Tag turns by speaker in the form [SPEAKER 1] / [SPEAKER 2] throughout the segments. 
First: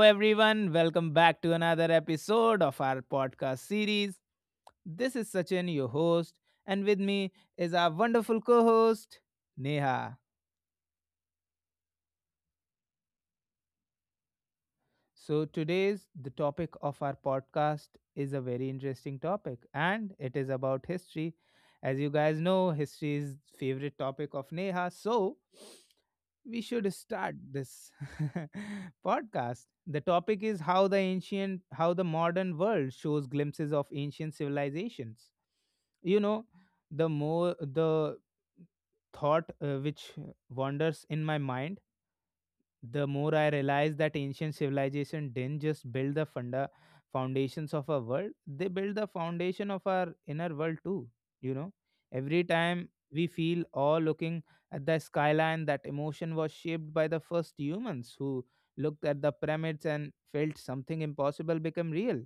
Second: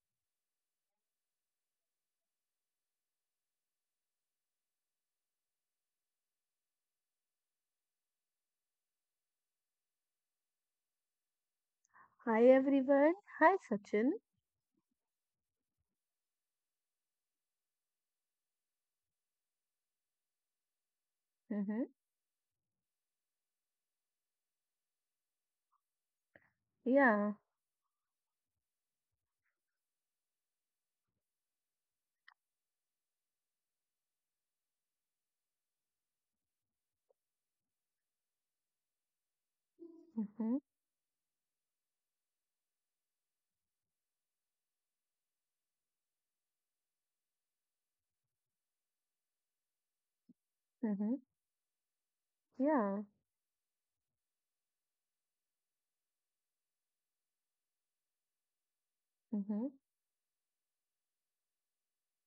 [SPEAKER 1] everyone. Welcome back to another episode of our podcast series. This is Sachin, your host, and with me is our wonderful co host, Neha.
[SPEAKER 2] Hi everyone. Hi Sachin.
[SPEAKER 1] So, today's the topic of our podcast is a very interesting topic and it is about history.
[SPEAKER 2] Mm-hmm.
[SPEAKER 1] As you guys know, history is favorite topic of Neha. So, we should
[SPEAKER 2] Yeah.
[SPEAKER 1] start this podcast. The topic is how the ancient how the modern world shows glimpses of ancient civilizations. You know, the more the thought which
[SPEAKER 2] Mm-hmm.
[SPEAKER 1] wanders in my mind the more I realize that ancient civilization didn't just build the funda foundations of our world, they built the foundation of our inner world too.
[SPEAKER 2] Mm-hmm.
[SPEAKER 1] You know, every time
[SPEAKER 2] Yeah.
[SPEAKER 1] we feel awe looking at the skyline, that emotion was shaped by the first humans who looked at the
[SPEAKER 2] Mm-hmm.
[SPEAKER 1] pyramids and felt something impossible become real.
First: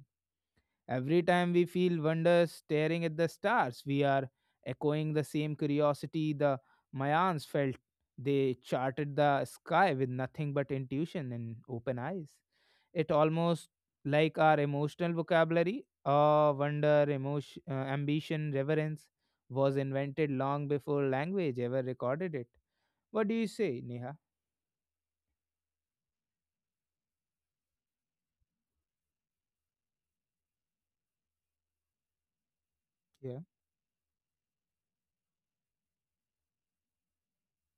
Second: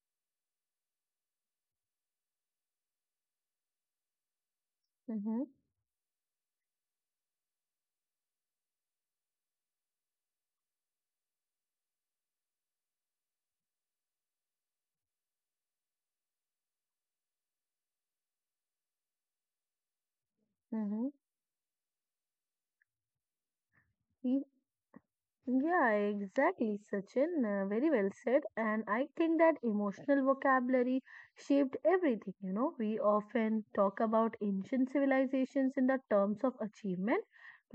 [SPEAKER 1] Every time we feel wonder staring at the stars, we are echoing the
[SPEAKER 2] Mm-hmm.
[SPEAKER 1] same curiosity the Mayans felt. They charted the sky with nothing but intuition and open eyes. It almost like our emotional vocabulary, awe, wonder, emotion, ambition, reverence, was invented long
[SPEAKER 2] Mm-hmm.
[SPEAKER 1] before language ever recorded it. What do you say, Neha?
[SPEAKER 2] Yeah, exactly, Sachin. Very well said. And I think that emotional vocabulary shaped everything. You know, we
[SPEAKER 1] Yeah,
[SPEAKER 2] often talk about ancient civilizations in the terms of achievement,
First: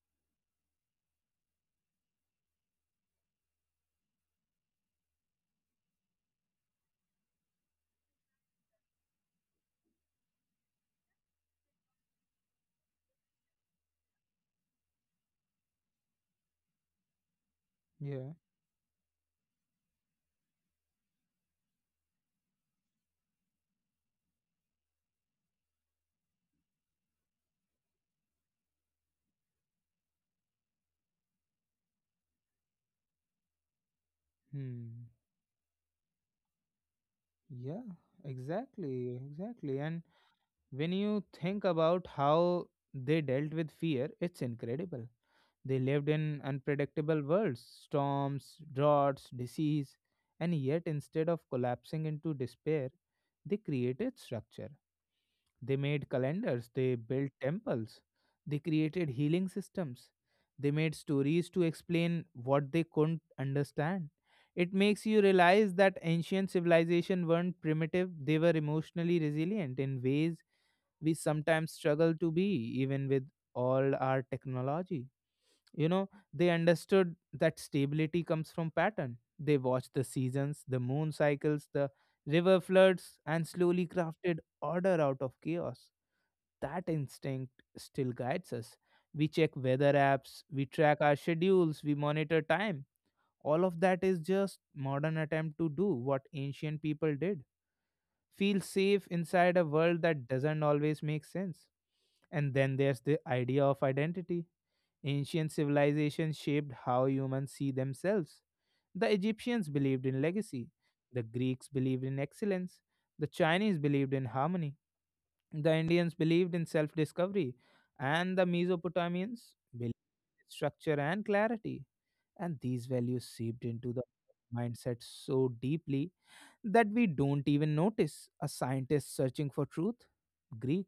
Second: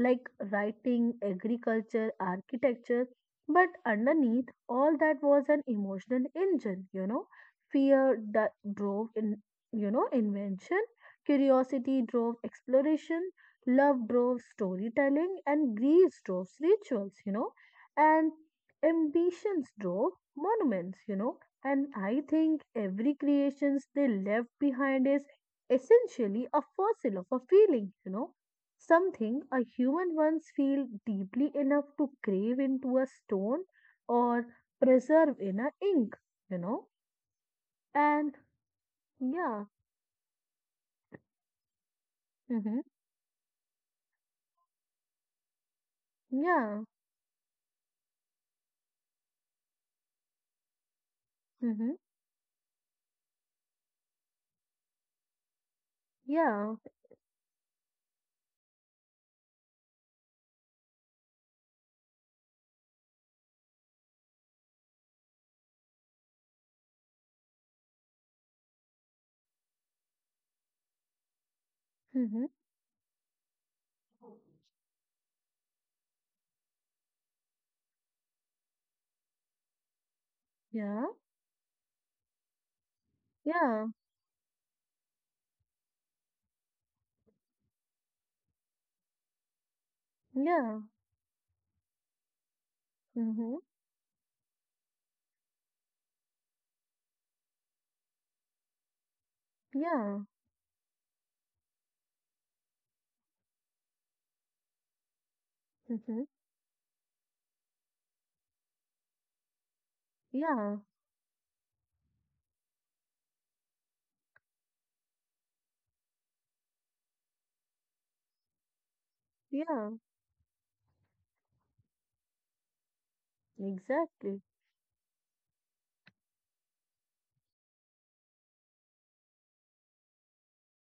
[SPEAKER 2] like writing, agriculture, architecture. But underneath all that was an emotional engine. You know, fear that drove in, you know, invention, curiosity drove exploration, love drove storytelling, and grief drove rituals. You know, and
[SPEAKER 1] yeah,
[SPEAKER 2] ambitions drove monuments, you know. And I think every creations they left behind is essentially a fossil of a feeling, you know, something a human once feel deeply enough to crave into a stone or
[SPEAKER 1] hmm,
[SPEAKER 2] preserve in a ink, you know.
[SPEAKER 1] yeah,
[SPEAKER 2] And
[SPEAKER 1] exactly,
[SPEAKER 2] yeah,
[SPEAKER 1] exactly, and when you think about how
[SPEAKER 2] mm-hmm,
[SPEAKER 1] they dealt with fear, it's incredible. They lived in
[SPEAKER 2] yeah,
[SPEAKER 1] unpredictable worlds, storms, droughts, disease, and yet instead of
[SPEAKER 2] mm-hmm,
[SPEAKER 1] collapsing into despair, they created structure. They made
[SPEAKER 2] yeah,
[SPEAKER 1] calendars, they built temples, they created healing systems, they made stories to explain what they couldn't understand. It makes you realize that ancient civilization weren't primitive, they were emotionally resilient in ways we sometimes struggle to
[SPEAKER 2] mm-hmm,
[SPEAKER 1] be, even with all our technology. You know, they understood that stability comes from pattern. They watched the seasons, the
[SPEAKER 2] yeah,
[SPEAKER 1] moon cycles, the river floods, and
[SPEAKER 2] yeah,
[SPEAKER 1] slowly crafted order out of chaos. That instinct still guides us. We check weather apps, we
[SPEAKER 2] yeah,
[SPEAKER 1] track our schedules, we monitor time.
[SPEAKER 2] mm-hmm,
[SPEAKER 1] All of that is just modern attempt to do what ancient people did. Feel safe inside a world
[SPEAKER 2] yeah,
[SPEAKER 1] that doesn't always make sense. And then there's the idea of identity. Ancient
[SPEAKER 2] mm-hmm,
[SPEAKER 1] civilizations shaped how humans see themselves. The Egyptians believed in legacy,
[SPEAKER 2] yeah,
[SPEAKER 1] the Greeks believed in excellence, the Chinese believed in harmony, the Indians believed in self discovery, and the Mesopotamians
[SPEAKER 2] yeah.
[SPEAKER 1] believed in structure and clarity. And these values seeped into the
[SPEAKER 2] Exactly.
[SPEAKER 1] mindset so deeply that we don't even notice a scientist searching for truth, Greek,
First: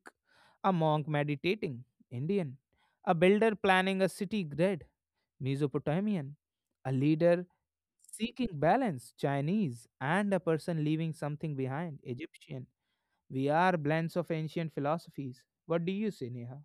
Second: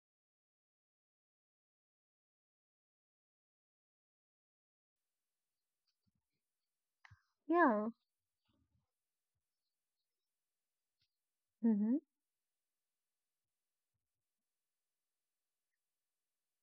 [SPEAKER 1] a monk meditating, Indian, a builder planning a city grid, Mesopotamian, a leader
[SPEAKER 2] Yeah.
[SPEAKER 1] seeking balance, Chinese, and a person leaving something
[SPEAKER 2] Hmm.
[SPEAKER 1] behind, Egyptian. We are blends of ancient philosophies. What do you say, Neha?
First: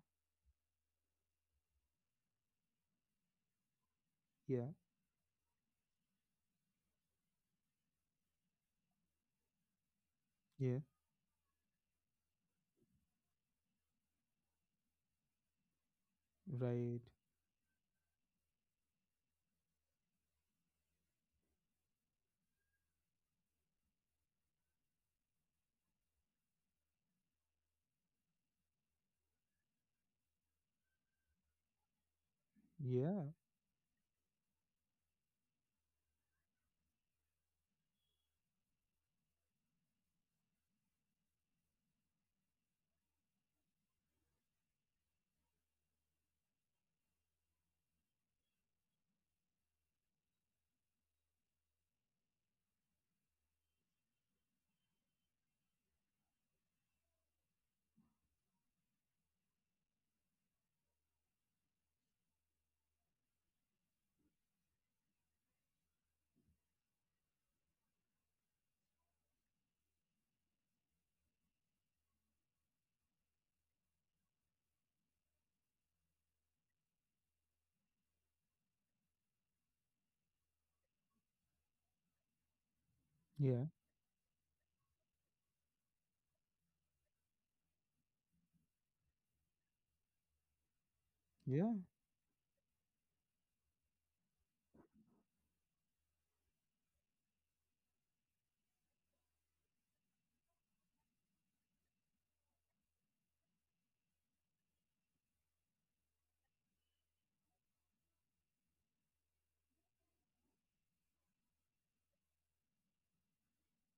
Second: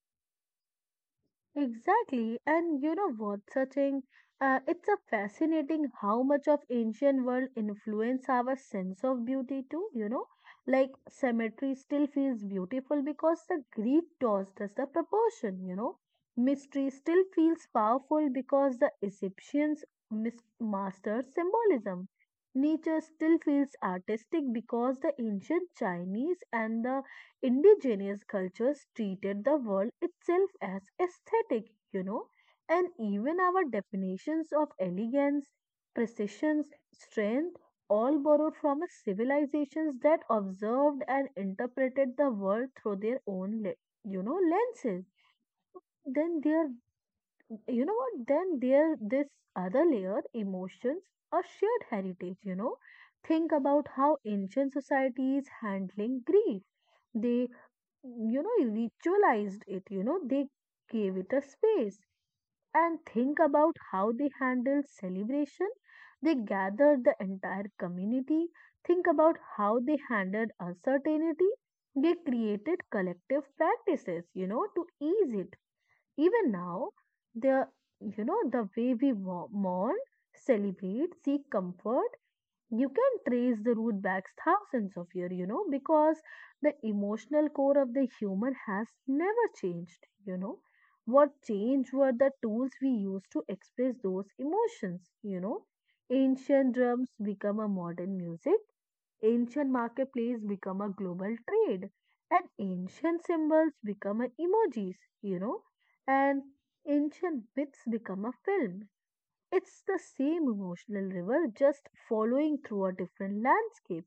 [SPEAKER 2] Exactly. And you know what, Sachin?
[SPEAKER 1] Yeah,
[SPEAKER 2] It's a fascinating how much of ancient world influence our sense of beauty too, you know?
[SPEAKER 1] yeah,
[SPEAKER 2] Like cemetery still feels beautiful because the Greek tossed us the proportion, you know? Mystery
[SPEAKER 1] right.
[SPEAKER 2] still feels powerful because the Egyptians mastered symbolism. Nature still feels artistic because the ancient Chinese and the indigenous cultures treated the world itself as aesthetic, you know, and
[SPEAKER 1] Yeah,
[SPEAKER 2] even our definitions of elegance, precision, strength all borrowed from a civilizations that observed and interpreted the world through their own, you know, lenses. Then there, you know what? Then there, this other layer, emotions, a shared heritage, you know. Think about how ancient societies handling grief they you know, ritualized it, you know, they gave it a space. And think about how they handled celebration. They gathered the entire community. Think about how they handled uncertainty. They created collective practices, you know, to ease it. Even now, the you know the way we mourn, celebrate, seek comfort you can trace the
[SPEAKER 1] yeah,
[SPEAKER 2] root back thousands of years, you know, because the emotional core of the human has never changed, you know. What
[SPEAKER 1] yeah,
[SPEAKER 2] changed were the tools we used to express those emotions, you know. Ancient drums become a modern music, ancient marketplace become a global trade, and ancient symbols become a emojis, you know, and ancient myths become a film. It's the same emotional river, just following through a different landscape.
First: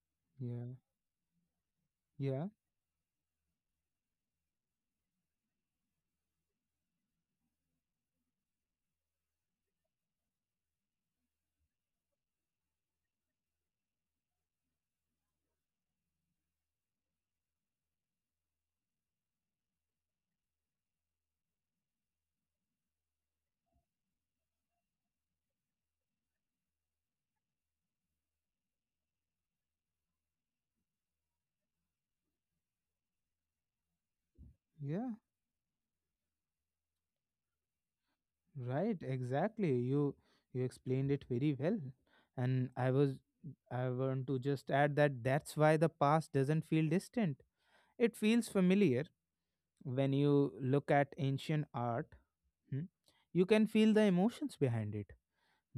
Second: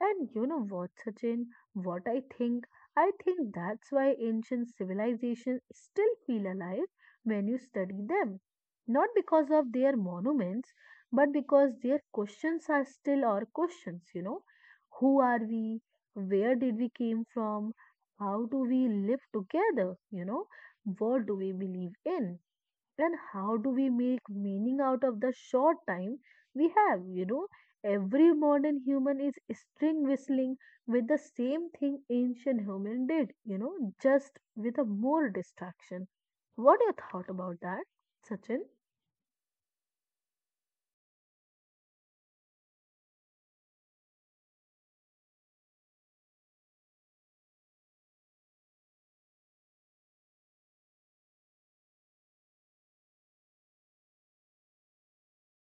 [SPEAKER 2] And you know
[SPEAKER 1] yeah,
[SPEAKER 2] what, Sachin? What I
[SPEAKER 1] yeah,
[SPEAKER 2] think? I think that's why ancient civilizations still feel alive when you study them. Not because of their monuments, but because their questions are still our questions, you know. Who are we? Where did we came from? How do we live together? You know, what do we believe in? Then how do we make meaning out of the short time we have, you know, every modern human is string whistling with the same thing ancient human did, you know, just with a
[SPEAKER 1] yeah.
[SPEAKER 2] more distraction. What your thought about that, Sachin?
[SPEAKER 1] Right, exactly. You explained it very well, and I was I want to just add that that's why the past doesn't feel distant. It feels familiar when you look at ancient art. Hmm. You can feel the emotions behind it.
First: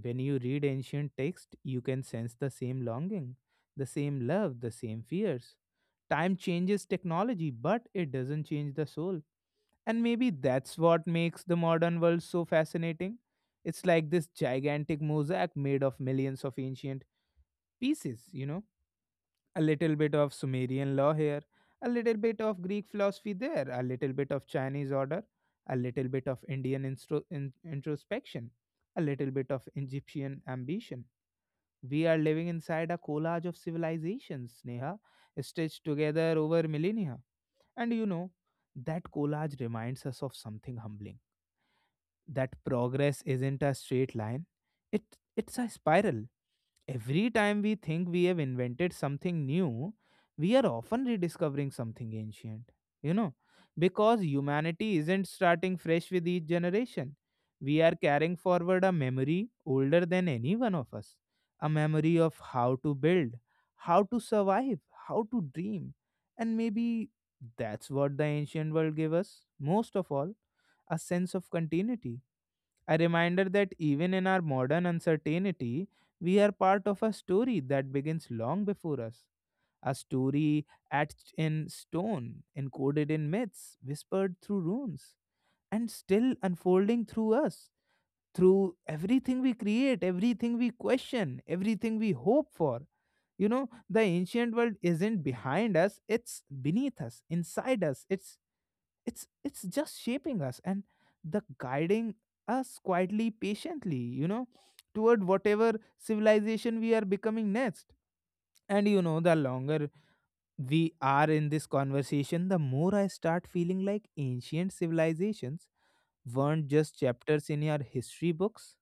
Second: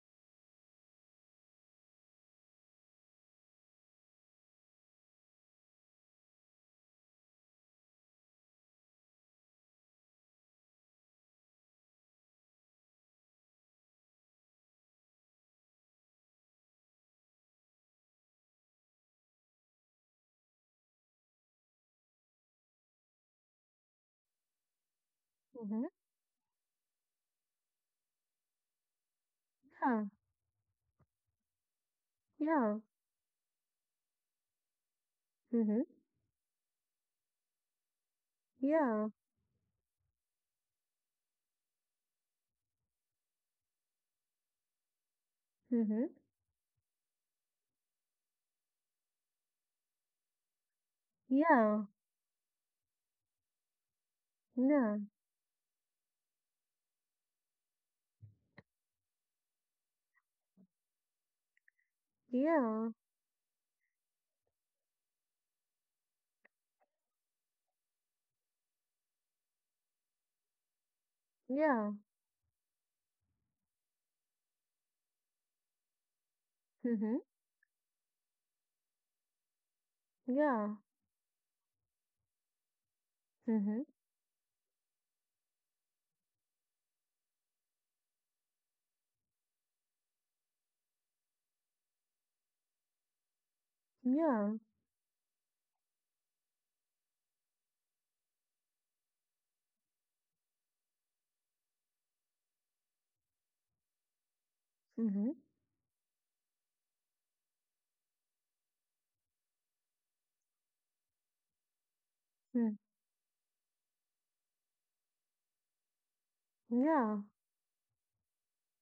[SPEAKER 1] When you read ancient text, you can sense the same longing, the same love, the same fears. Time changes technology, but it doesn't change the soul. And maybe that's what makes the modern world so fascinating. It's like this gigantic mosaic made of millions of ancient pieces, you know? A little bit of Sumerian law here, a little bit of Greek philosophy there, a little bit of Chinese order, a
[SPEAKER 2] Mm-hmm.
[SPEAKER 1] little bit of introspection, a little bit of
[SPEAKER 2] Yeah.
[SPEAKER 1] Egyptian ambition. We are living
[SPEAKER 2] Yeah.
[SPEAKER 1] inside a collage of civilizations, Neha,
[SPEAKER 2] Mm-hmm.
[SPEAKER 1] stitched together over millennia. And you know, that
[SPEAKER 2] Yeah.
[SPEAKER 1] collage reminds us of something humbling, that progress isn't a straight line, it it's a
[SPEAKER 2] Mm-hmm.
[SPEAKER 1] spiral. Every time we think we have invented something new, we are often rediscovering
[SPEAKER 2] Yeah.
[SPEAKER 1] something ancient, you know, because
[SPEAKER 2] Yeah.
[SPEAKER 1] humanity isn't starting fresh with each generation. We are carrying forward a memory older than any one of us, a memory of how
[SPEAKER 2] Yeah.
[SPEAKER 1] to build, how to survive, how to dream. And maybe that's what the ancient world gave us most of all, a sense of
[SPEAKER 2] Yeah.
[SPEAKER 1] continuity, a reminder that even in our modern uncertainty, we are part of a
[SPEAKER 2] Mm-hmm.
[SPEAKER 1] story that begins long before us. A story
[SPEAKER 2] Yeah.
[SPEAKER 1] etched in stone, encoded in myths,
[SPEAKER 2] Mm-hmm.
[SPEAKER 1] whispered through runes, and still unfolding through us, through everything we create, everything we question, everything we hope for. You know, the
[SPEAKER 2] Yeah.
[SPEAKER 1] ancient world isn't behind us, it's beneath us, inside us. It's just shaping us and the guiding us quietly, patiently, you know, toward
[SPEAKER 2] Mm-hmm.
[SPEAKER 1] whatever civilization we are becoming next. And you know, the longer we are in this conversation, the more I start feeling like ancient civilizations weren't just
[SPEAKER 2] Yeah.
[SPEAKER 1] chapters in your history books,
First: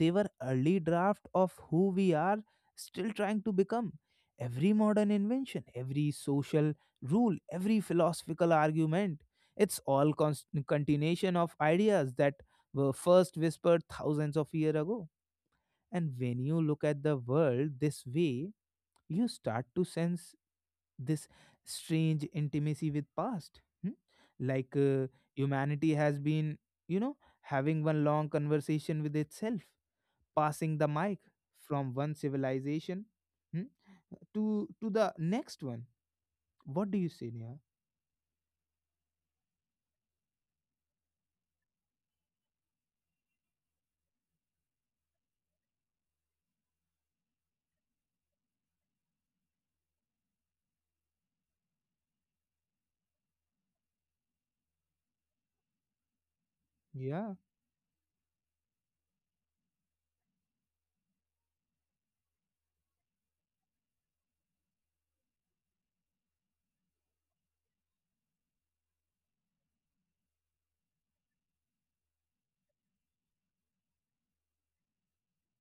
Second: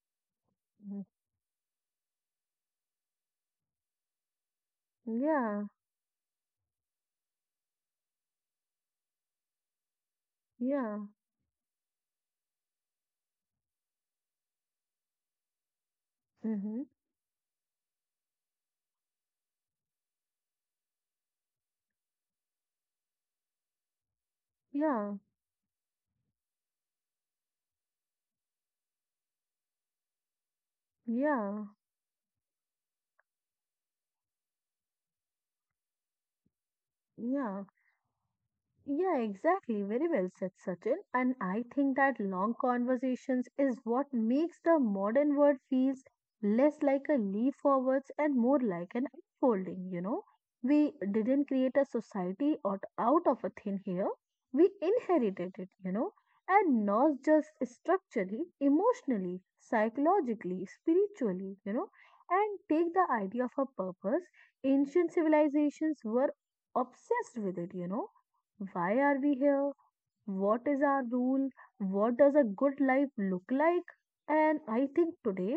[SPEAKER 1] they were early
[SPEAKER 2] Mm.
[SPEAKER 1] draft of who we are still trying to become. Every modern invention,
[SPEAKER 2] Yeah.
[SPEAKER 1] every social rule, every philosophical argument, it's all
[SPEAKER 2] Yeah.
[SPEAKER 1] continuation of ideas that were first whispered thousands of years ago. And when you look
[SPEAKER 2] Mhm.
[SPEAKER 1] at the world this way, you start to sense this strange intimacy with past, hmm? Like
[SPEAKER 2] Yeah.
[SPEAKER 1] humanity has been, you know, having one long conversation with itself, passing the mic
[SPEAKER 2] Yeah.
[SPEAKER 1] from one civilization, hmm, to to the next one. What do you say, Neha?
[SPEAKER 2] Yeah. Yeah, exactly. Very well said, Sachin. And I think that long conversations is what makes the modern world feels less like a leap forwards and more like an unfolding, you know. We didn't create a society out of a thin here. We inherited it, you know, and not
[SPEAKER 1] Yeah,
[SPEAKER 2] just structurally, emotionally, psychologically, spiritually, you know. And take the idea of a purpose. Ancient civilizations were obsessed with it, you know, why are we here? What is our rule? What does a good life look like? And I think today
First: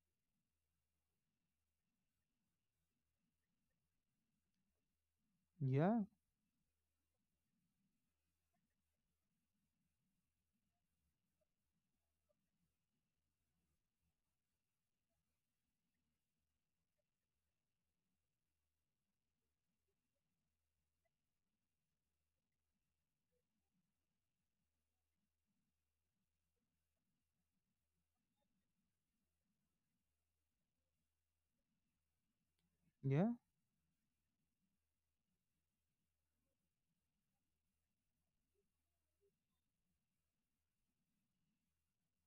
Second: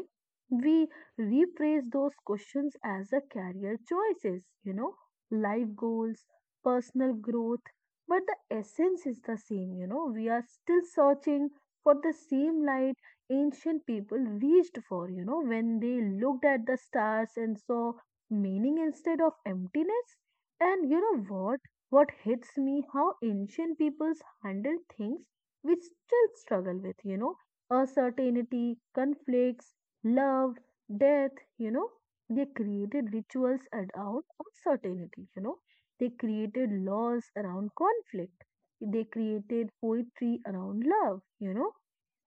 [SPEAKER 2] we rephrase those questions as a career choices, you know, life
[SPEAKER 1] yeah,
[SPEAKER 2] goals, personal growth. But the essence is the same, you know, we are still searching for the same light ancient people reached for, you know, when they looked at the stars and saw meaning instead of emptiness. And you know what? What hits me how ancient peoples handled things we still struggle with, you know, uncertainty, conflicts, love, death, you know. They created
[SPEAKER 1] yeah,
[SPEAKER 2] rituals around uncertainty, you know. They created laws around conflict. They created poetry around love, you know.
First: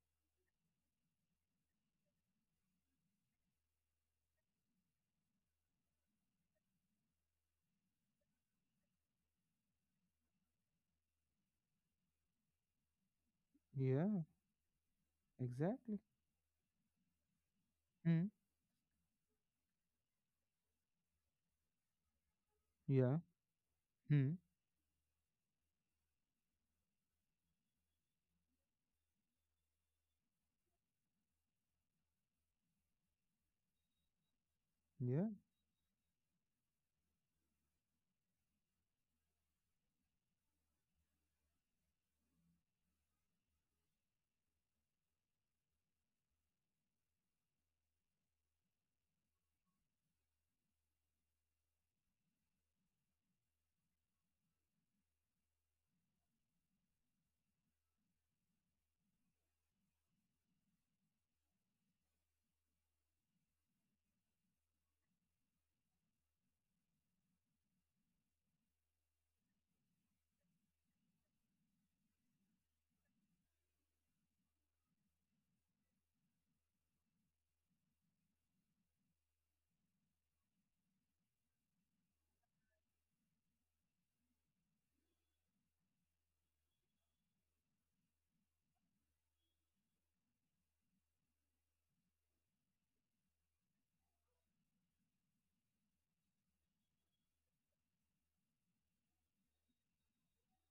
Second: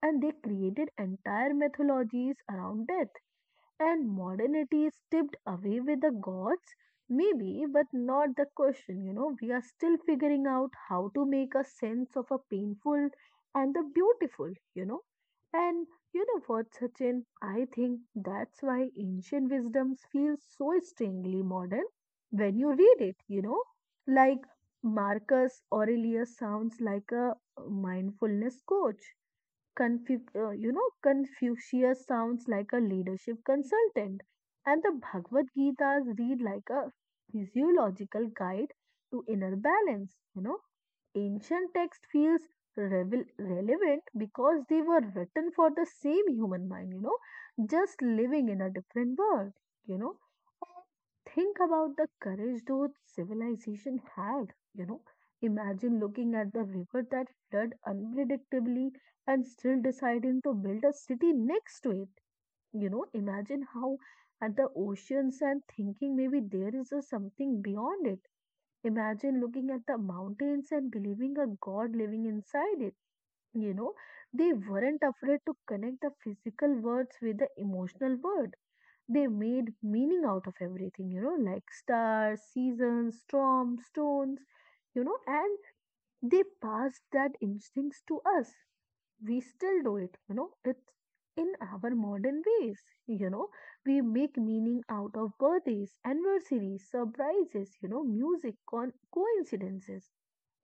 [SPEAKER 2] And they created entire mythologies around death and modernity is tipped away with the gods? Maybe, but not the question. You know, we are still figuring out how to make a sense of a painful and the
[SPEAKER 1] yeah,
[SPEAKER 2] beautiful, you know. And
[SPEAKER 1] exactly.
[SPEAKER 2] you know what, Sachin? I think
[SPEAKER 1] Hmm,
[SPEAKER 2] that's why ancient wisdoms feel so strangely modern when you read it,
[SPEAKER 1] yeah,
[SPEAKER 2] you know.
[SPEAKER 1] hmm,
[SPEAKER 2] Like Marcus Aurelius sounds like a mindfulness coach, you know, Confucius sounds like a leadership consultant, and the
[SPEAKER 1] yeah,
[SPEAKER 2] Bhagavad Gita read like a physiological guide to inner balance. You know, ancient text feels relevant because they were written for the same human mind. You know, just living in a different world. You know, think about the courage those civilization had, you know, imagine looking at the river that flowed unpredictably and still deciding to build a city next to it. You know, imagine how at the oceans and thinking maybe there is a something beyond it. Imagine looking at the mountains and believing a god living inside it. You know, they weren't afraid to connect the physical words with the emotional world. They made meaning out of everything, you know, like stars, seasons, storms, stones, you know, and they passed that instincts to us. We still do it, you know, it's in our modern ways, you know. We make meaning out of birthdays, anniversaries, surprises, you know, music, coincidences.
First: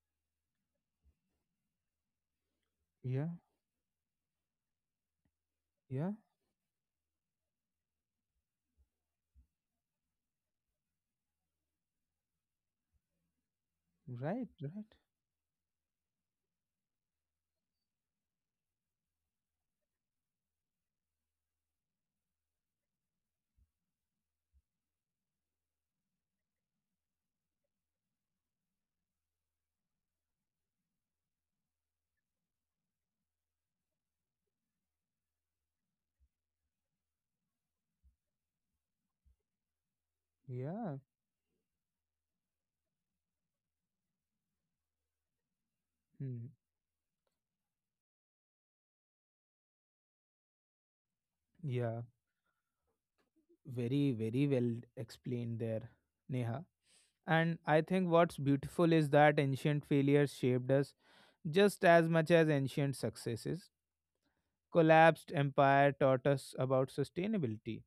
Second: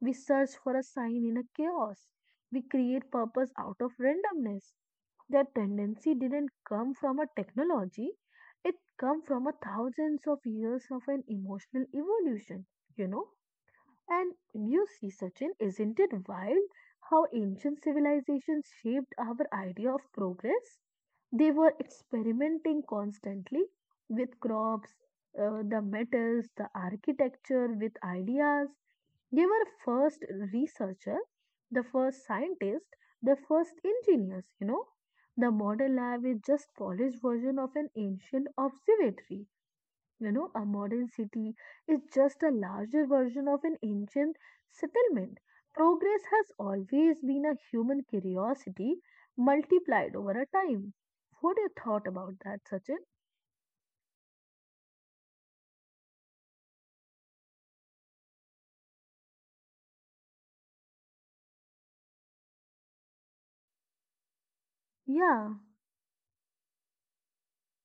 [SPEAKER 2] We search for a sign in a chaos. We create
[SPEAKER 1] yeah,
[SPEAKER 2] purpose out of randomness. That
[SPEAKER 1] yeah.
[SPEAKER 2] tendency didn't come from a technology, it come from a thousands of years of an emotional evolution, you know. And
[SPEAKER 1] Right,
[SPEAKER 2] you
[SPEAKER 1] right.
[SPEAKER 2] see, Sachin, isn't it wild how ancient civilizations shaped our idea of progress? They were experimenting constantly with crops, the metals, the architecture, with ideas. They were first researcher, the first scientist, the first engineers, you know. The modern lab is just polished version of an ancient observatory, you know, a
[SPEAKER 1] Yeah,
[SPEAKER 2] modern city is just a larger version of an ancient settlement. Progress
[SPEAKER 1] hmm,
[SPEAKER 2] has always been a human curiosity multiplied over a time. What do you
[SPEAKER 1] yeah.
[SPEAKER 2] thought about that, Sachin?
[SPEAKER 1] Very, very well explained there, Neha. And I think what's beautiful is that ancient failures shaped us just as much as ancient successes. Collapsed
[SPEAKER 2] Yeah.
[SPEAKER 1] empire taught us about sustainability.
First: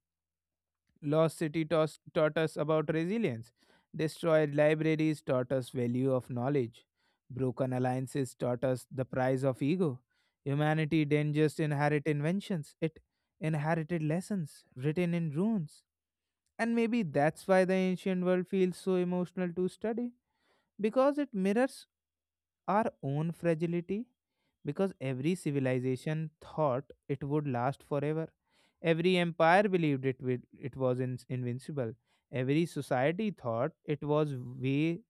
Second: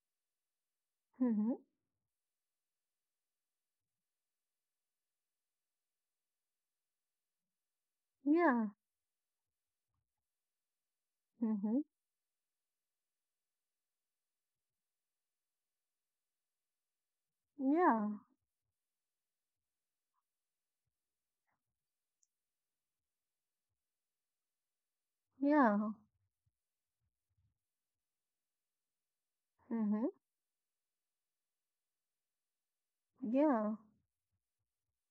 [SPEAKER 2] Mm-hmm.
[SPEAKER 1] Taught us about resilience. Destroyed libraries taught us value of knowledge. Broken alliances taught
[SPEAKER 2] Yeah.
[SPEAKER 1] us the price of ego. Humanity didn't just
[SPEAKER 2] Mm-hmm.
[SPEAKER 1] inherit inventions, it inherited lessons written in runes. And maybe that's why the
[SPEAKER 2] Yeah.
[SPEAKER 1] ancient world feels so emotional to study, because it mirrors our own fragility, because every
[SPEAKER 2] Yeah.
[SPEAKER 1] civilization thought it would last forever. Every empire
[SPEAKER 2] Mm-hmm.
[SPEAKER 1] believed it was, invincible. Every society
[SPEAKER 2] Yeah.
[SPEAKER 1] thought it was way,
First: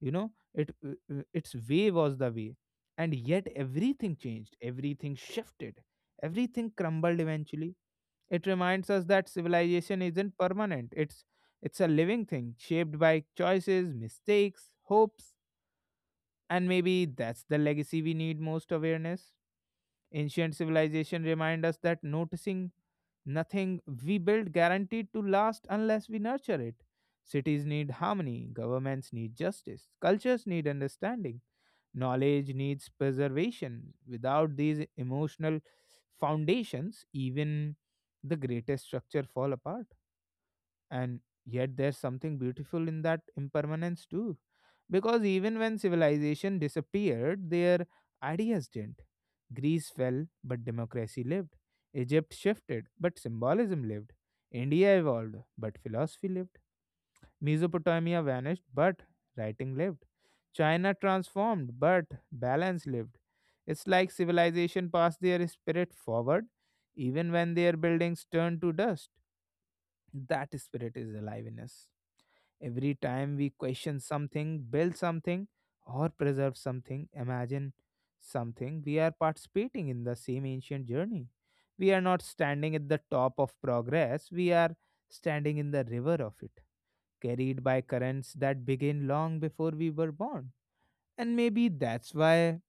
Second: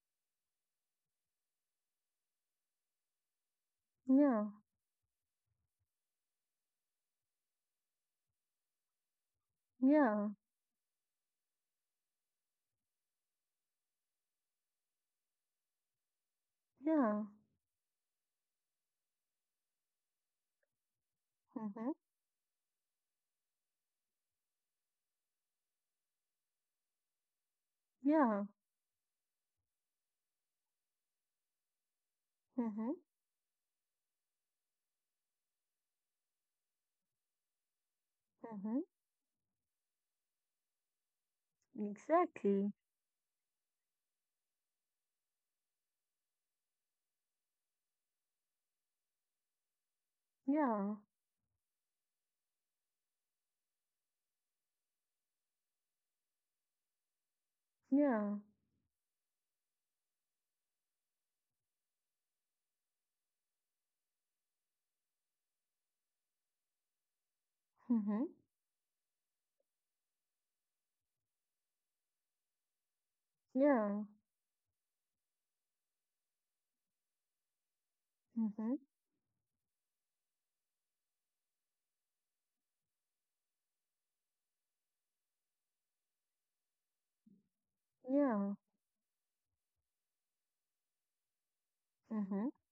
[SPEAKER 1] you know, it its way was the way. And yet everything
[SPEAKER 2] Yeah.
[SPEAKER 1] changed, everything shifted, everything crumbled eventually. It reminds us that civilization
[SPEAKER 2] Yeah.
[SPEAKER 1] isn't permanent. It's a living thing shaped by choices, mistakes, hopes, and maybe
[SPEAKER 2] Yeah.
[SPEAKER 1] that's the legacy we need most, awareness. Ancient civilization remind us
[SPEAKER 2] Mm-hmm.
[SPEAKER 1] that noticing nothing we build guaranteed to last unless we nurture it. Cities need
[SPEAKER 2] Yeah.
[SPEAKER 1] harmony, governments need justice, cultures need understanding, knowledge needs
[SPEAKER 2] Mm-hmm.
[SPEAKER 1] preservation. Without these emotional foundations, even the
[SPEAKER 2] Mm-hmm.
[SPEAKER 1] greatest structure fall apart. And yet there's something
[SPEAKER 2] Exactly.
[SPEAKER 1] beautiful in that impermanence too, because even when civilization disappeared, their ideas didn't. Greece fell but
[SPEAKER 2] Yeah.
[SPEAKER 1] democracy lived, Egypt shifted but symbolism lived, India evolved but philosophy lived, Mesopotamia
[SPEAKER 2] Yeah.
[SPEAKER 1] vanished but writing lived, China transformed but balance lived. It's like civilization passed their spirit forward even when their
[SPEAKER 2] Mm-hmm.
[SPEAKER 1] buildings turned to dust. That spirit is alive in us. Every time we question
[SPEAKER 2] Yeah.
[SPEAKER 1] something, build something, or preserve something, imagine
[SPEAKER 2] Mm-hmm.
[SPEAKER 1] something, we are participating in the same ancient journey. We are not standing at the top of progress, we are standing in the river of it, carried by currents
[SPEAKER 2] Yeah.
[SPEAKER 1] that began long before we were born. And maybe that's
[SPEAKER 2] Mm-hmm.
[SPEAKER 1] why,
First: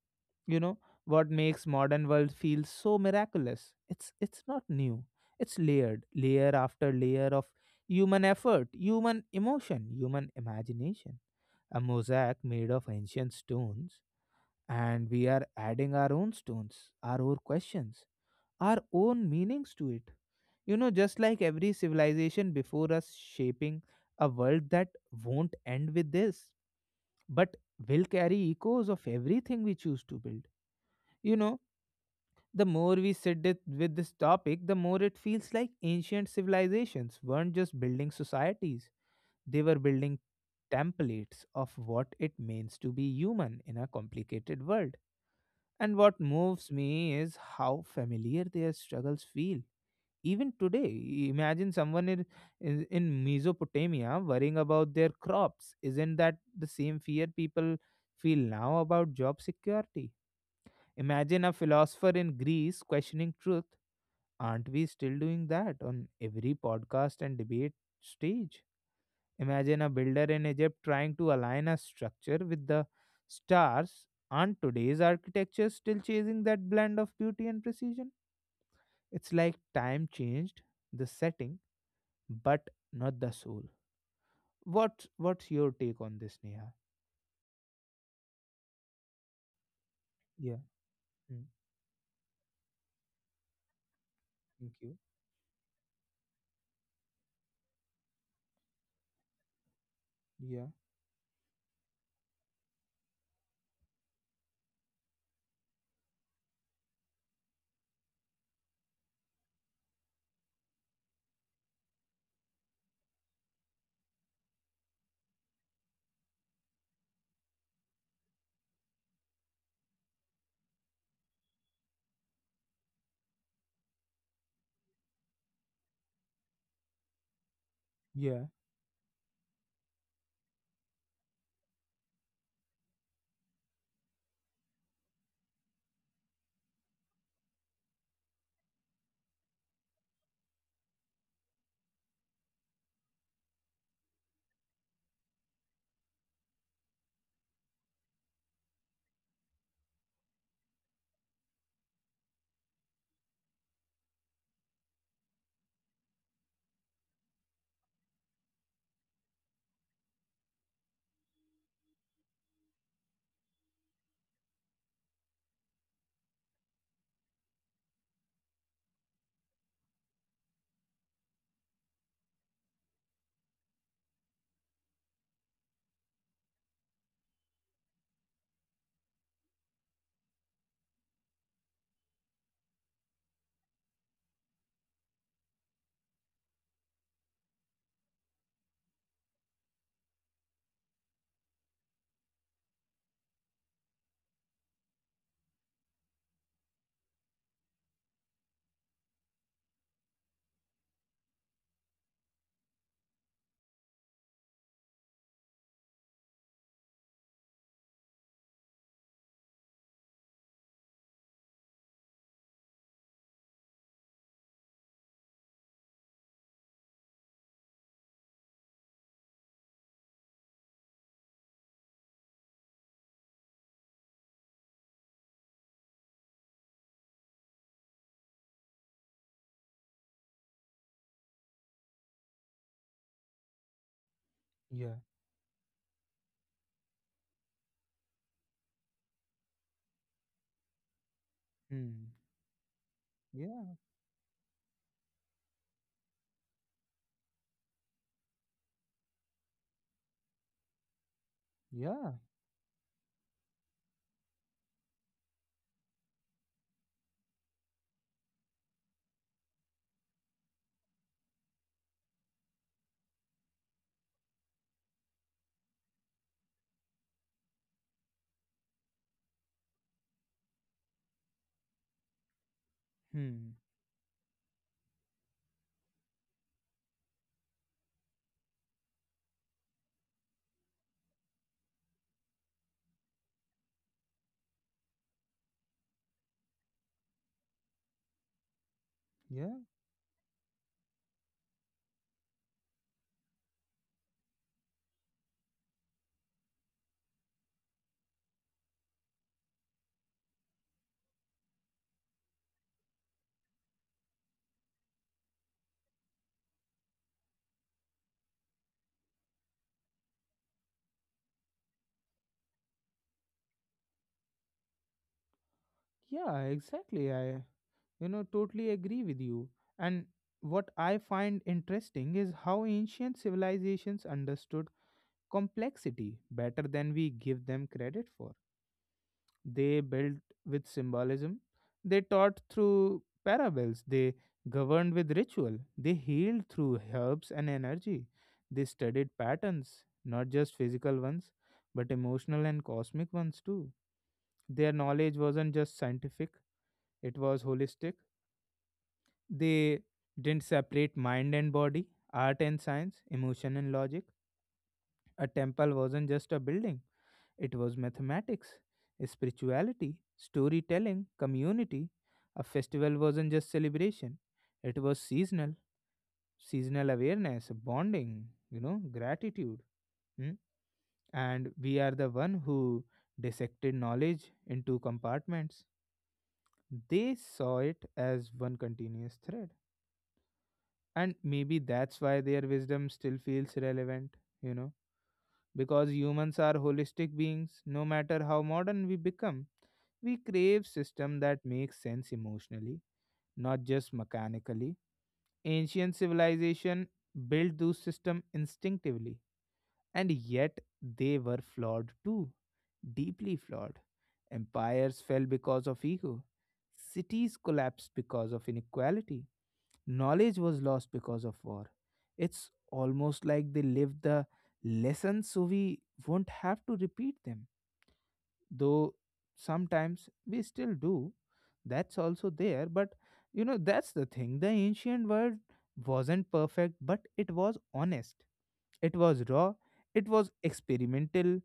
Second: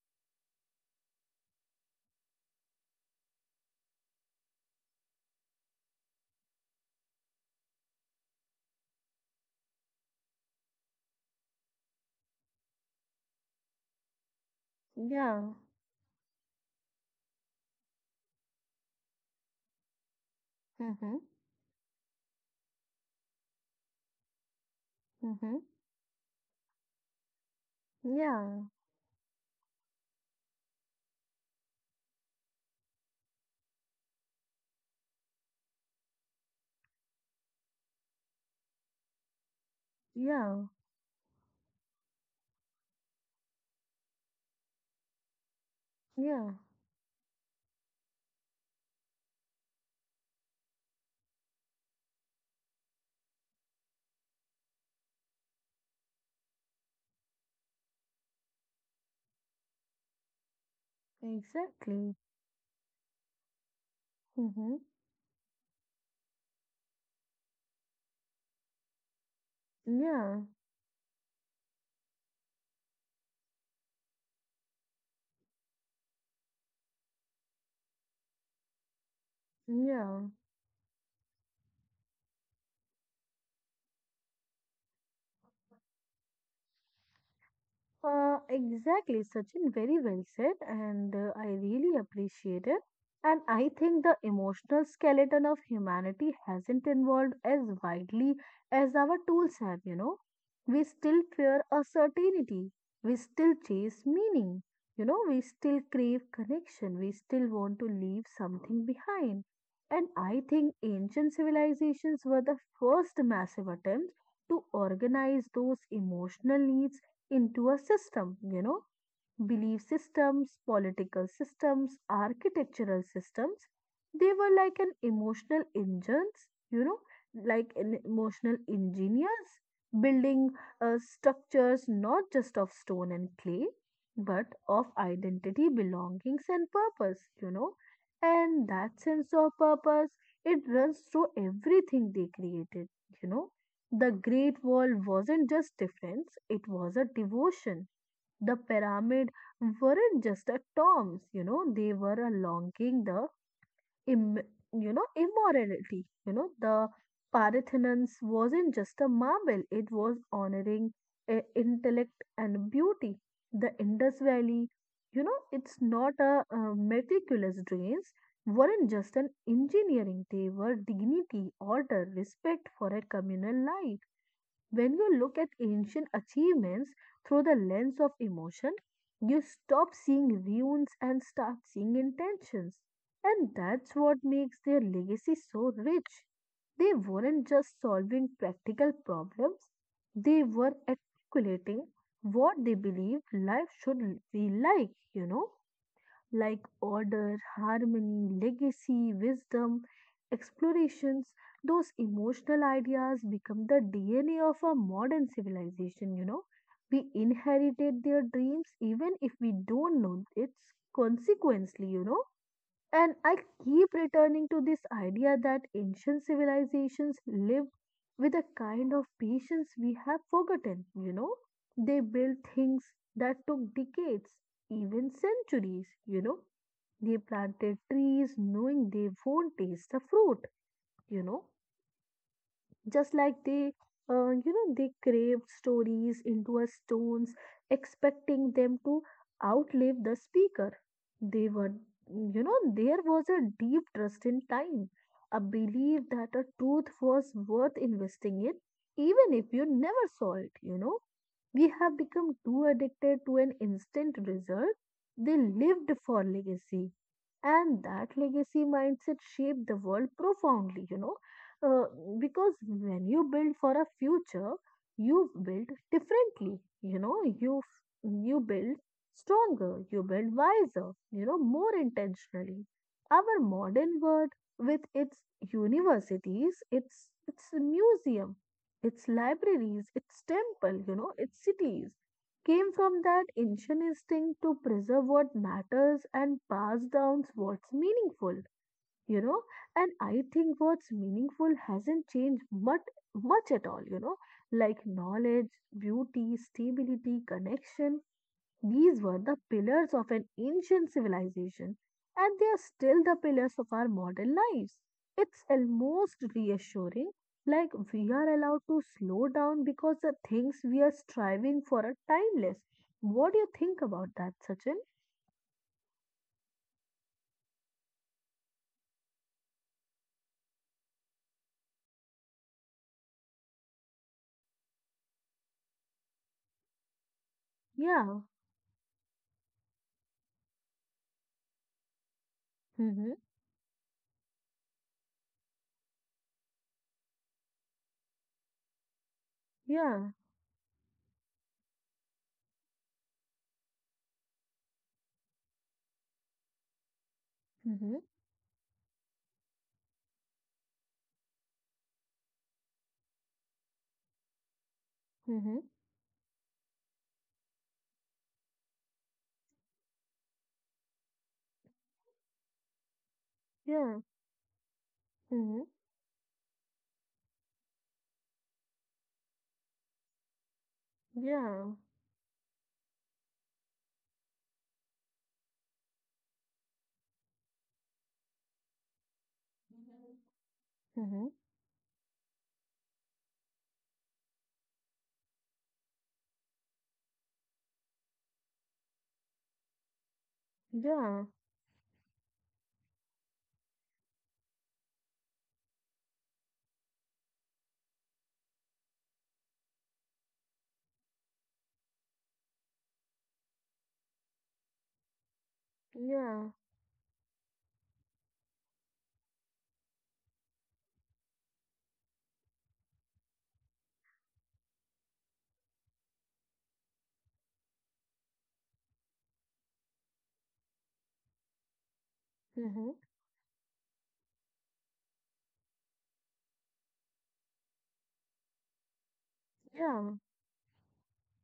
[SPEAKER 1] you know, what makes modern world feel so miraculous, it's not new, it's layered, layer after layer of human effort, human emotion, human imagination, a mosaic made of ancient stones. And we are
[SPEAKER 2] Yeah.
[SPEAKER 1] adding our own stones, our own questions, our own meanings to it, you know,
[SPEAKER 2] Mm-hmm.
[SPEAKER 1] just like every civilization before us, shaping a world that won't
[SPEAKER 2] Mm-hmm.
[SPEAKER 1] end with this, but will carry
[SPEAKER 2] Yeah.
[SPEAKER 1] echoes of everything we choose to build, you know. The more we sit with this topic, the more it feels like ancient civilizations weren't just building societies, they were building
[SPEAKER 2] Yeah.
[SPEAKER 1] templates of what it means to be human in a complicated world. And what
[SPEAKER 2] Yeah.
[SPEAKER 1] moves me is how familiar their struggles feel. Even today, imagine someone in Mesopotamia worrying about their crops. Isn't that the same fear people feel now about job security? Imagine a philosopher
[SPEAKER 2] Exactly.
[SPEAKER 1] in Greece questioning truth. Aren't
[SPEAKER 2] Mm-hmm.
[SPEAKER 1] we still doing that on every podcast and debate stage? Imagine a builder
[SPEAKER 2] Yeah.
[SPEAKER 1] in Egypt trying to align a structure with the stars. Aren't today's architecture still chasing that blend of beauty and precision? It's like time
[SPEAKER 2] Yeah.
[SPEAKER 1] changed the setting, but not the soul. What's your take on this, Neha?
[SPEAKER 2] Exactly, Sachin, very well said,
[SPEAKER 1] Yeah.
[SPEAKER 2] and
[SPEAKER 1] Mm,
[SPEAKER 2] I really appreciate it. And I think the
[SPEAKER 1] thank
[SPEAKER 2] emotional
[SPEAKER 1] you.
[SPEAKER 2] skeleton of humanity hasn't evolved as widely as our tools have, you know.
[SPEAKER 1] Yeah.
[SPEAKER 2] We still fear uncertainty. We still chase meaning, you know, we still crave connection, we still want to leave something behind. And I think ancient civilizations were the first massive attempts to organize those emotional needs into a system, you know, belief systems, political systems, architectural systems. They were like an emotional engines, you know, like an
[SPEAKER 1] Yeah.
[SPEAKER 2] emotional engineers building structures not just of stone and clay, but of identity, belongings, and purpose, you know. And that sense of purpose, it runs through everything they created, you know. The Great Wall wasn't just defense, it was a devotion. The pyramid weren't just a terms, you know, they were a longing the Im- you know immorality. You know, the Parthenons wasn't just a marble, it was honoring intellect and beauty. The Indus Valley, you know, it's not a, meticulous drains weren't just an engineering, they were dignity, order, respect for a communal life. When you look at ancient achievements through the lens of emotion, you stop seeing ruins and start seeing intentions. And that's what makes their legacy so rich. They weren't just solving practical problems, they were articulating what they believe life should be like, you know? Like order, harmony, legacy, wisdom, explorations, those emotional ideas become the DNA of our modern civilization, you know. We inherited their dreams even if we don't know its consequently, you know. And I keep returning to this idea that ancient civilizations lived with a kind of patience we have forgotten, you know. They built things that took decades, even centuries. They planted trees knowing they won't taste the fruit, you know just like they you know they
[SPEAKER 1] Yeah.
[SPEAKER 2] craved stories into a stones expecting them to outlive the speaker they were
[SPEAKER 1] Hmm.
[SPEAKER 2] you know there was a
[SPEAKER 1] Yeah.
[SPEAKER 2] deep trust in time, a belief that a truth was worth investing in even if you never saw it. We have
[SPEAKER 1] Yeah.
[SPEAKER 2] become too addicted to an instant result. They lived for legacy, and that legacy mindset shaped the world profoundly. You know uh, because when you build for a future, you build differently. You build stronger, you build wiser, more intentionally. Our
[SPEAKER 1] Hmm.
[SPEAKER 2] modern world, with its universities, its museum, its libraries, its temple, its cities, came from that ancient instinct to preserve what matters and pass down what's meaningful you know
[SPEAKER 1] Yeah.
[SPEAKER 2] and I think what's meaningful hasn't changed much much at all. Like knowledge, beauty, stability, connection, these were the pillars of an ancient civilization, and they are still the pillars of our modern lives. It's almost reassuring, like we are allowed to slow down because the things we are striving for are timeless. What do you think about that, Sachin?
[SPEAKER 1] Yeah. Exactly. I You know, totally agree with you. And what I find interesting is how ancient civilizations understood complexity better than we give them credit
[SPEAKER 2] Yeah.
[SPEAKER 1] for. They built with symbolism, they taught through
[SPEAKER 2] Mm-hmm.
[SPEAKER 1] parables, they governed with ritual, they healed through herbs and energy, they studied patterns,
[SPEAKER 2] Yeah.
[SPEAKER 1] not just physical ones, but emotional and cosmic ones too. Their knowledge wasn't just scientific, it was holistic.
[SPEAKER 2] Mm-hmm.
[SPEAKER 1] They didn't separate mind and body, art and science, emotion and logic. A
[SPEAKER 2] Mm-hmm.
[SPEAKER 1] temple wasn't just a building, it was mathematics, spirituality, storytelling, community. A festival wasn't just
[SPEAKER 2] Yeah.
[SPEAKER 1] celebration, it was
[SPEAKER 2] Hmm.
[SPEAKER 1] seasonal awareness, bonding, you know, gratitude. Mm. And
[SPEAKER 2] Yeah.
[SPEAKER 1] we are the one who dissected knowledge into compartments. They saw it as one continuous thread. And
[SPEAKER 2] Mhm.
[SPEAKER 1] maybe that's why their wisdom still feels relevant, you know, because humans are holistic beings, no matter how modern we become. We crave system
[SPEAKER 2] Yeah.
[SPEAKER 1] that makes sense emotionally, not just mechanically. Ancient civilization built those system instinctively, and yet they were flawed too, deeply flawed. Empires fell because of ego.
[SPEAKER 2] Yeah.
[SPEAKER 1] Cities collapsed because of inequality. Knowledge was lost because of war. It's almost like they lived the lessons so we won't have to repeat them, though sometimes we still do. That's also there,
[SPEAKER 2] Mhm.
[SPEAKER 1] but that's the thing. The ancient world wasn't perfect, but it was honest, it was raw, it
[SPEAKER 2] Yeah.
[SPEAKER 1] was experimental.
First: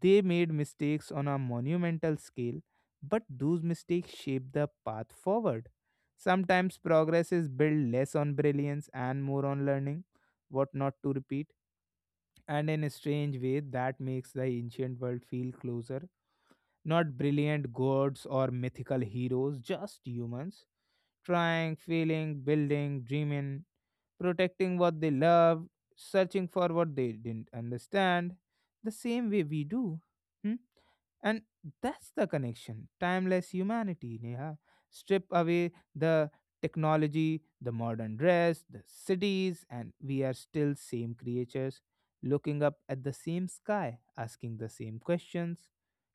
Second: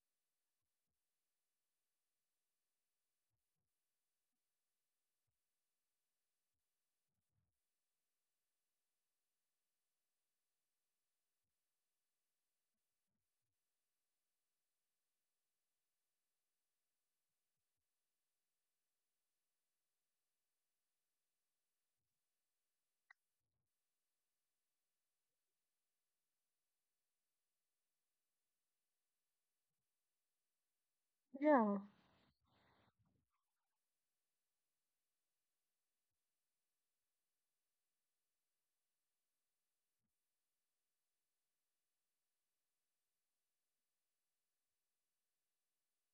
[SPEAKER 1] They made mistakes on a monumental scale, but those mistakes shaped the path forward. Sometimes progress is built less on brilliance and more on learning what not to repeat, and in a strange way, that makes the ancient world feel closer. Not brilliant gods or mythical heroes, just humans trying, failing, building, dreaming, protecting what they love, searching for what they didn't understand, the same way we do. Hmm? And
[SPEAKER 2] Yeah.
[SPEAKER 1] that's the connection. Timeless humanity, Neha. Strip away the technology, the modern dress, the cities, and we are still same creatures, looking up at the same sky, asking the same questions,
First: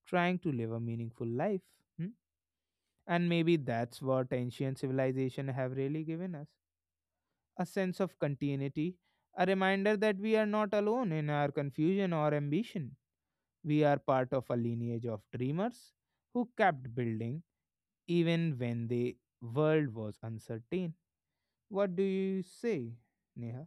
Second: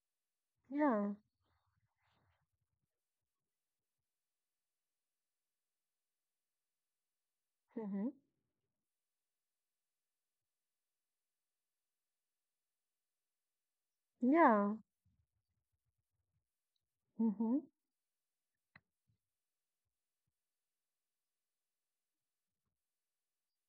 [SPEAKER 1] trying to live a
[SPEAKER 2] Yeah.
[SPEAKER 1] meaningful life. Hmm? And maybe that's what ancient civilization have really given us, a sense
[SPEAKER 2] Mhm.
[SPEAKER 1] of continuity, a reminder that we are not alone in our confusion or ambition. We are part of a
[SPEAKER 2] Yeah.
[SPEAKER 1] lineage of dreamers who kept building
[SPEAKER 2] Mhm.
[SPEAKER 1] even when the world was uncertain. What do you say, Neha?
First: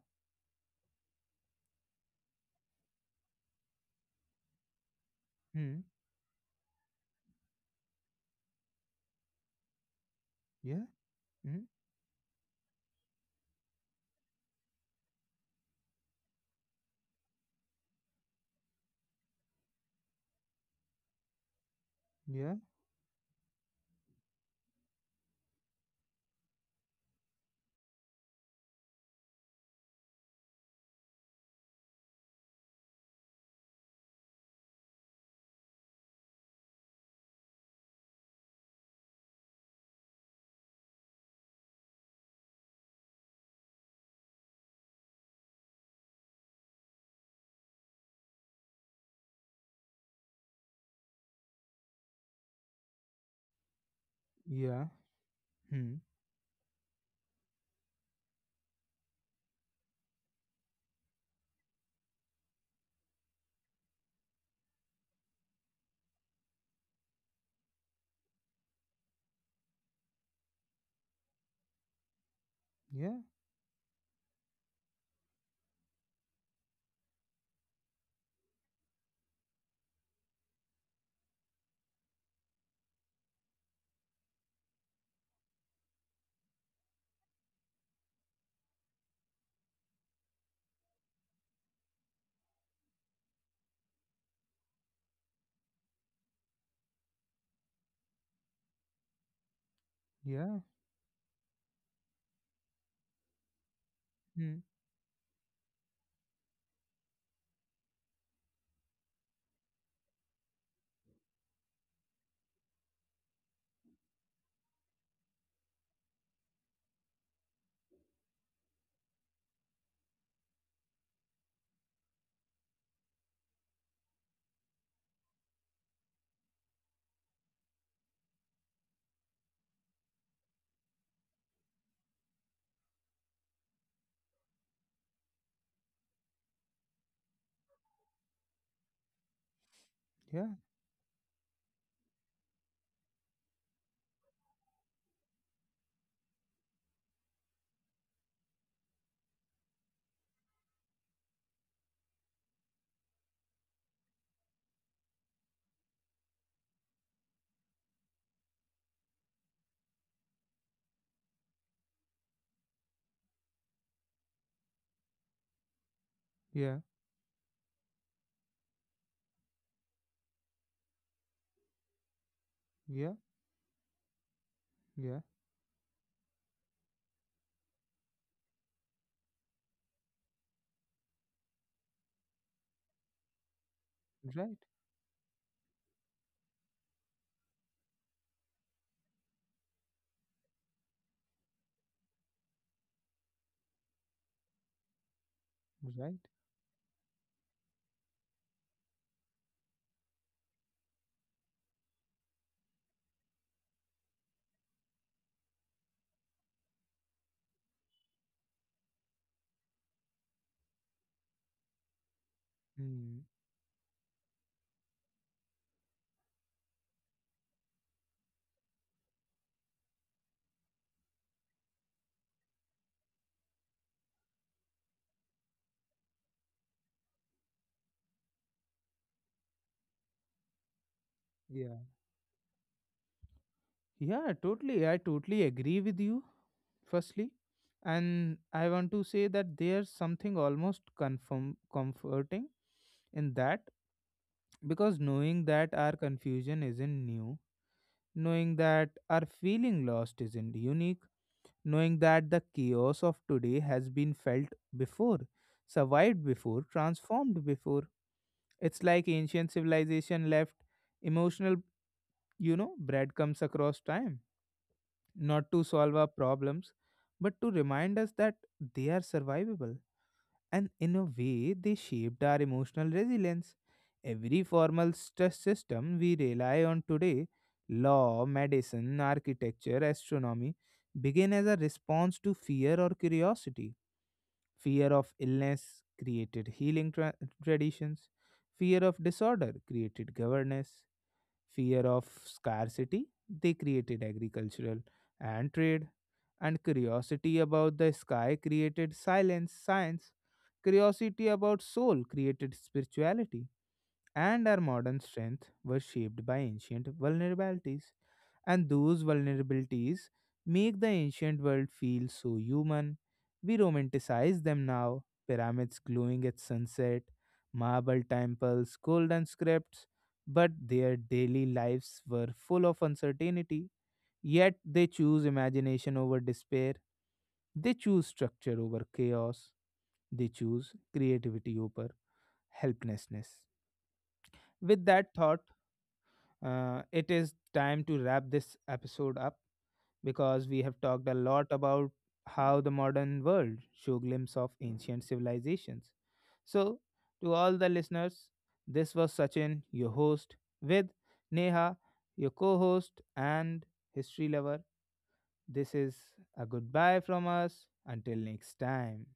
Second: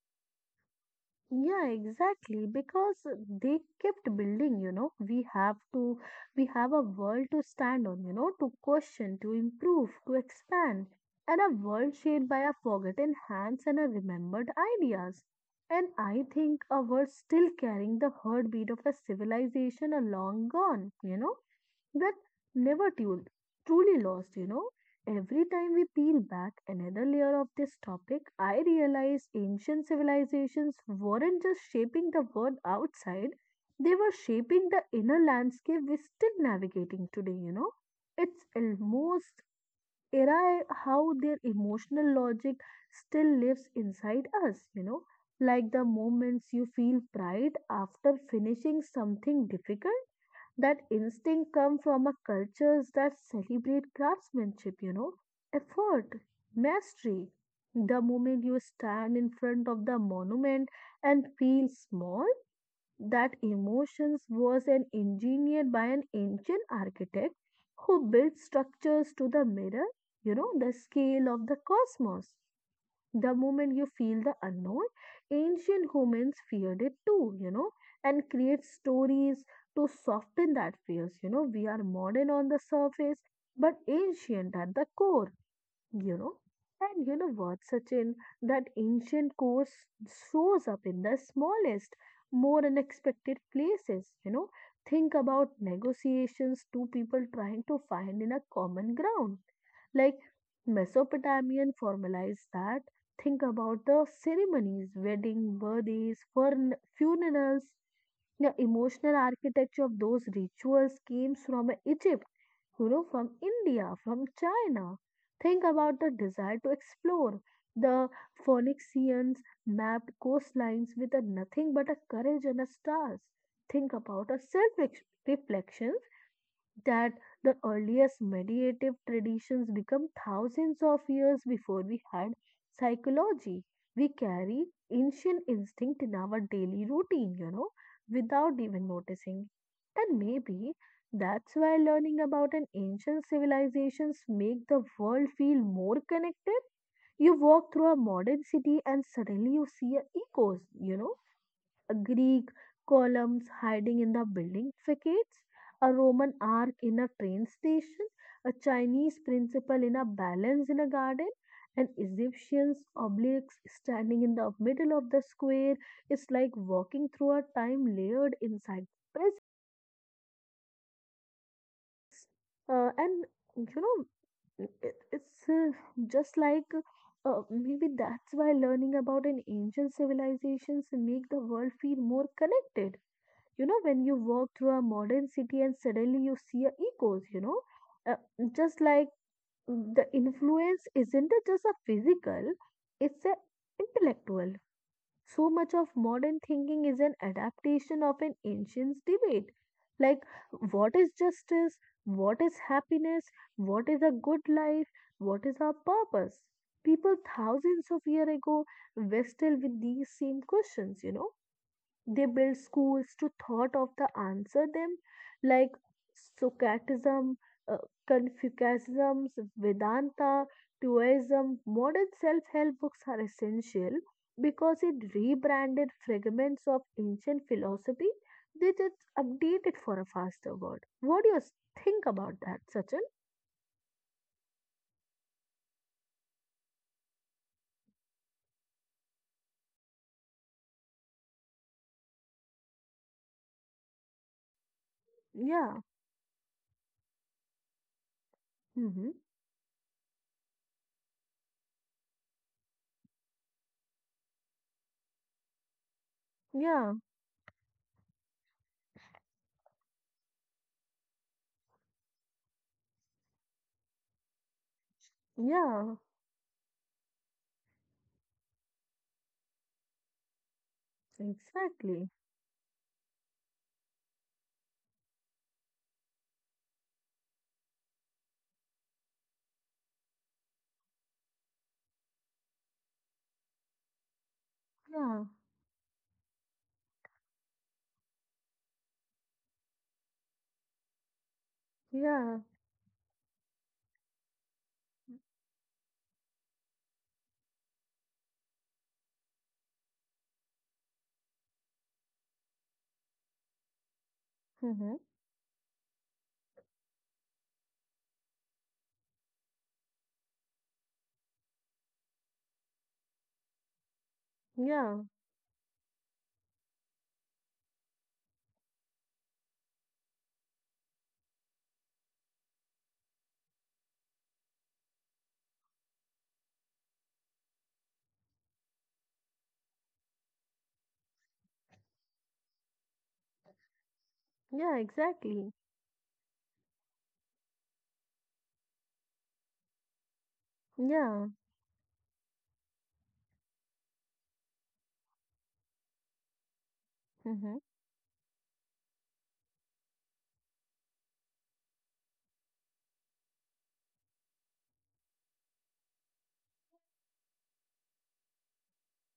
[SPEAKER 2] Yeah, exactly. Because they kept building. We have
[SPEAKER 1] Hmm.
[SPEAKER 2] to, we have a world to stand on, to question, to improve, to expand,
[SPEAKER 1] Yeah.
[SPEAKER 2] and a
[SPEAKER 1] Hmm.
[SPEAKER 2] world shaped by our forgotten hands and our remembered ideas. And I think a world still carrying the heartbeat of a civilization a long gone, that
[SPEAKER 1] Yeah.
[SPEAKER 2] never truly lost. Every time we peel back another layer of this topic, I realize ancient civilizations weren't just shaping the world outside, they were shaping the inner landscape we're still navigating today. It's almost era how their emotional logic still lives inside us. Like the moments you feel pride after finishing something difficult, that instinct come from a cultures that celebrate craftsmanship you
[SPEAKER 1] Yeah.
[SPEAKER 2] know
[SPEAKER 1] Hmm.
[SPEAKER 2] effort mastery the moment you stand in front of the monument and feel small, that emotions was an engineered by an ancient architect who built structures to the mirror, the scale of the cosmos.
[SPEAKER 1] Yeah.
[SPEAKER 2] The moment you feel the unknown, ancient humans feared it too, and create stories to soften that fears. We are modern on the surface, but ancient at the core you know. And you know what, Sachin, that ancient course shows up in the smallest, more unexpected places. Think about negotiations, two people trying to find in a common ground. Like
[SPEAKER 1] Yeah.
[SPEAKER 2] Mesopotamian formalize that. Think about the
[SPEAKER 1] Hmm.
[SPEAKER 2] ceremonies, wedding, birthdays, funerals, the emotional architecture of those rituals came from Egypt, from India, from China. Think about the desire to explore. The Phoenicians mapped coastlines with a nothing but a courage and a stars. Think about a self reflection, that the earliest meditative traditions become thousands of years before we had psychology. We carry ancient instinct in our daily routine, without even noticing. And
[SPEAKER 1] Yeah.
[SPEAKER 2] maybe that's why learning about an ancient civilizations make the world feel more connected. You walk through a modern city and suddenly you see a echoes, a Greek columns hiding in the building facades, a Roman arc in a train station, a Chinese principle in a balance in a garden, an Egyptian obelisk standing in the middle of the square. It's like
[SPEAKER 1] Yeah.
[SPEAKER 2] walking through a time layered inside the presence.
[SPEAKER 1] Yeah.
[SPEAKER 2] And you know, it-
[SPEAKER 1] Yeah.
[SPEAKER 2] it's just like maybe that's why learning about an ancient civilizations make the world feel more connected. When you walk
[SPEAKER 1] Right.
[SPEAKER 2] through a modern city and suddenly you see a echoes, you know, uh, just like mm, the influence isn't it just a physical, it's a intellectual. So much of
[SPEAKER 1] Right.
[SPEAKER 2] modern thinking is an adaptation of an ancient debate. Like, what is justice? What is happiness? What is a good life? What is our purpose? People thousands of years ago wrestled with these same questions. They build schools
[SPEAKER 1] Hmm.
[SPEAKER 2] to thought of the answer them, like Socratism, uh, Confucianism, Vedanta, Taoism. Modern self-help books are essential because it rebranded fragments of ancient philosophy. They just updated for a faster word. What do you
[SPEAKER 1] Yeah.
[SPEAKER 2] think about that, Sachin?
[SPEAKER 1] Yeah, totally. I totally agree with you, firstly. And I want to say that there's something almost comforting in that, because knowing that
[SPEAKER 2] Yeah.
[SPEAKER 1] our confusion isn't new, knowing that
[SPEAKER 2] Mm-hmm.
[SPEAKER 1] our feeling lost isn't unique, knowing that the chaos of today has been felt before, survived before,
[SPEAKER 2] Yeah.
[SPEAKER 1] transformed before. It's like ancient civilization left emotional, breadcrumbs across time, not to solve
[SPEAKER 2] Yeah.
[SPEAKER 1] our problems, but to remind us that they are survivable. And in a way, they
[SPEAKER 2] Exactly.
[SPEAKER 1] shaped our emotional resilience. Every formal stress system we rely on today, law, medicine, architecture, astronomy, begin as a response to fear or curiosity. Fear of
[SPEAKER 2] Yeah.
[SPEAKER 1] illness created traditions, fear of disorder created governance, fear of
[SPEAKER 2] Yeah.
[SPEAKER 1] scarcity, they created agricultural and trade, and curiosity about the sky created silence, science. Curiosity about soul created spirituality, and our
[SPEAKER 2] Mm-hmm.
[SPEAKER 1] modern strength was shaped by ancient vulnerabilities. And those vulnerabilities make the ancient world feel so human. We romanticize them
[SPEAKER 2] Yeah.
[SPEAKER 1] now, pyramids glowing at sunset, marble temples, golden scripts. But their daily lives were full of uncertainty. Yet they choose imagination over despair, they choose structure over chaos, they choose creativity over helplessness.
[SPEAKER 2] Yeah.
[SPEAKER 1] With that thought,
[SPEAKER 2] Exactly.
[SPEAKER 1] it is time to wrap this episode up, because we have talked a
[SPEAKER 2] Yeah.
[SPEAKER 1] lot about how the modern world show glimpse of ancient civilizations. So, to
[SPEAKER 2] Uh
[SPEAKER 1] all
[SPEAKER 2] huh.
[SPEAKER 1] the listeners, this was Sachin, your host, with Neha, your co-host and history lover. This is a goodbye from us. Until next time.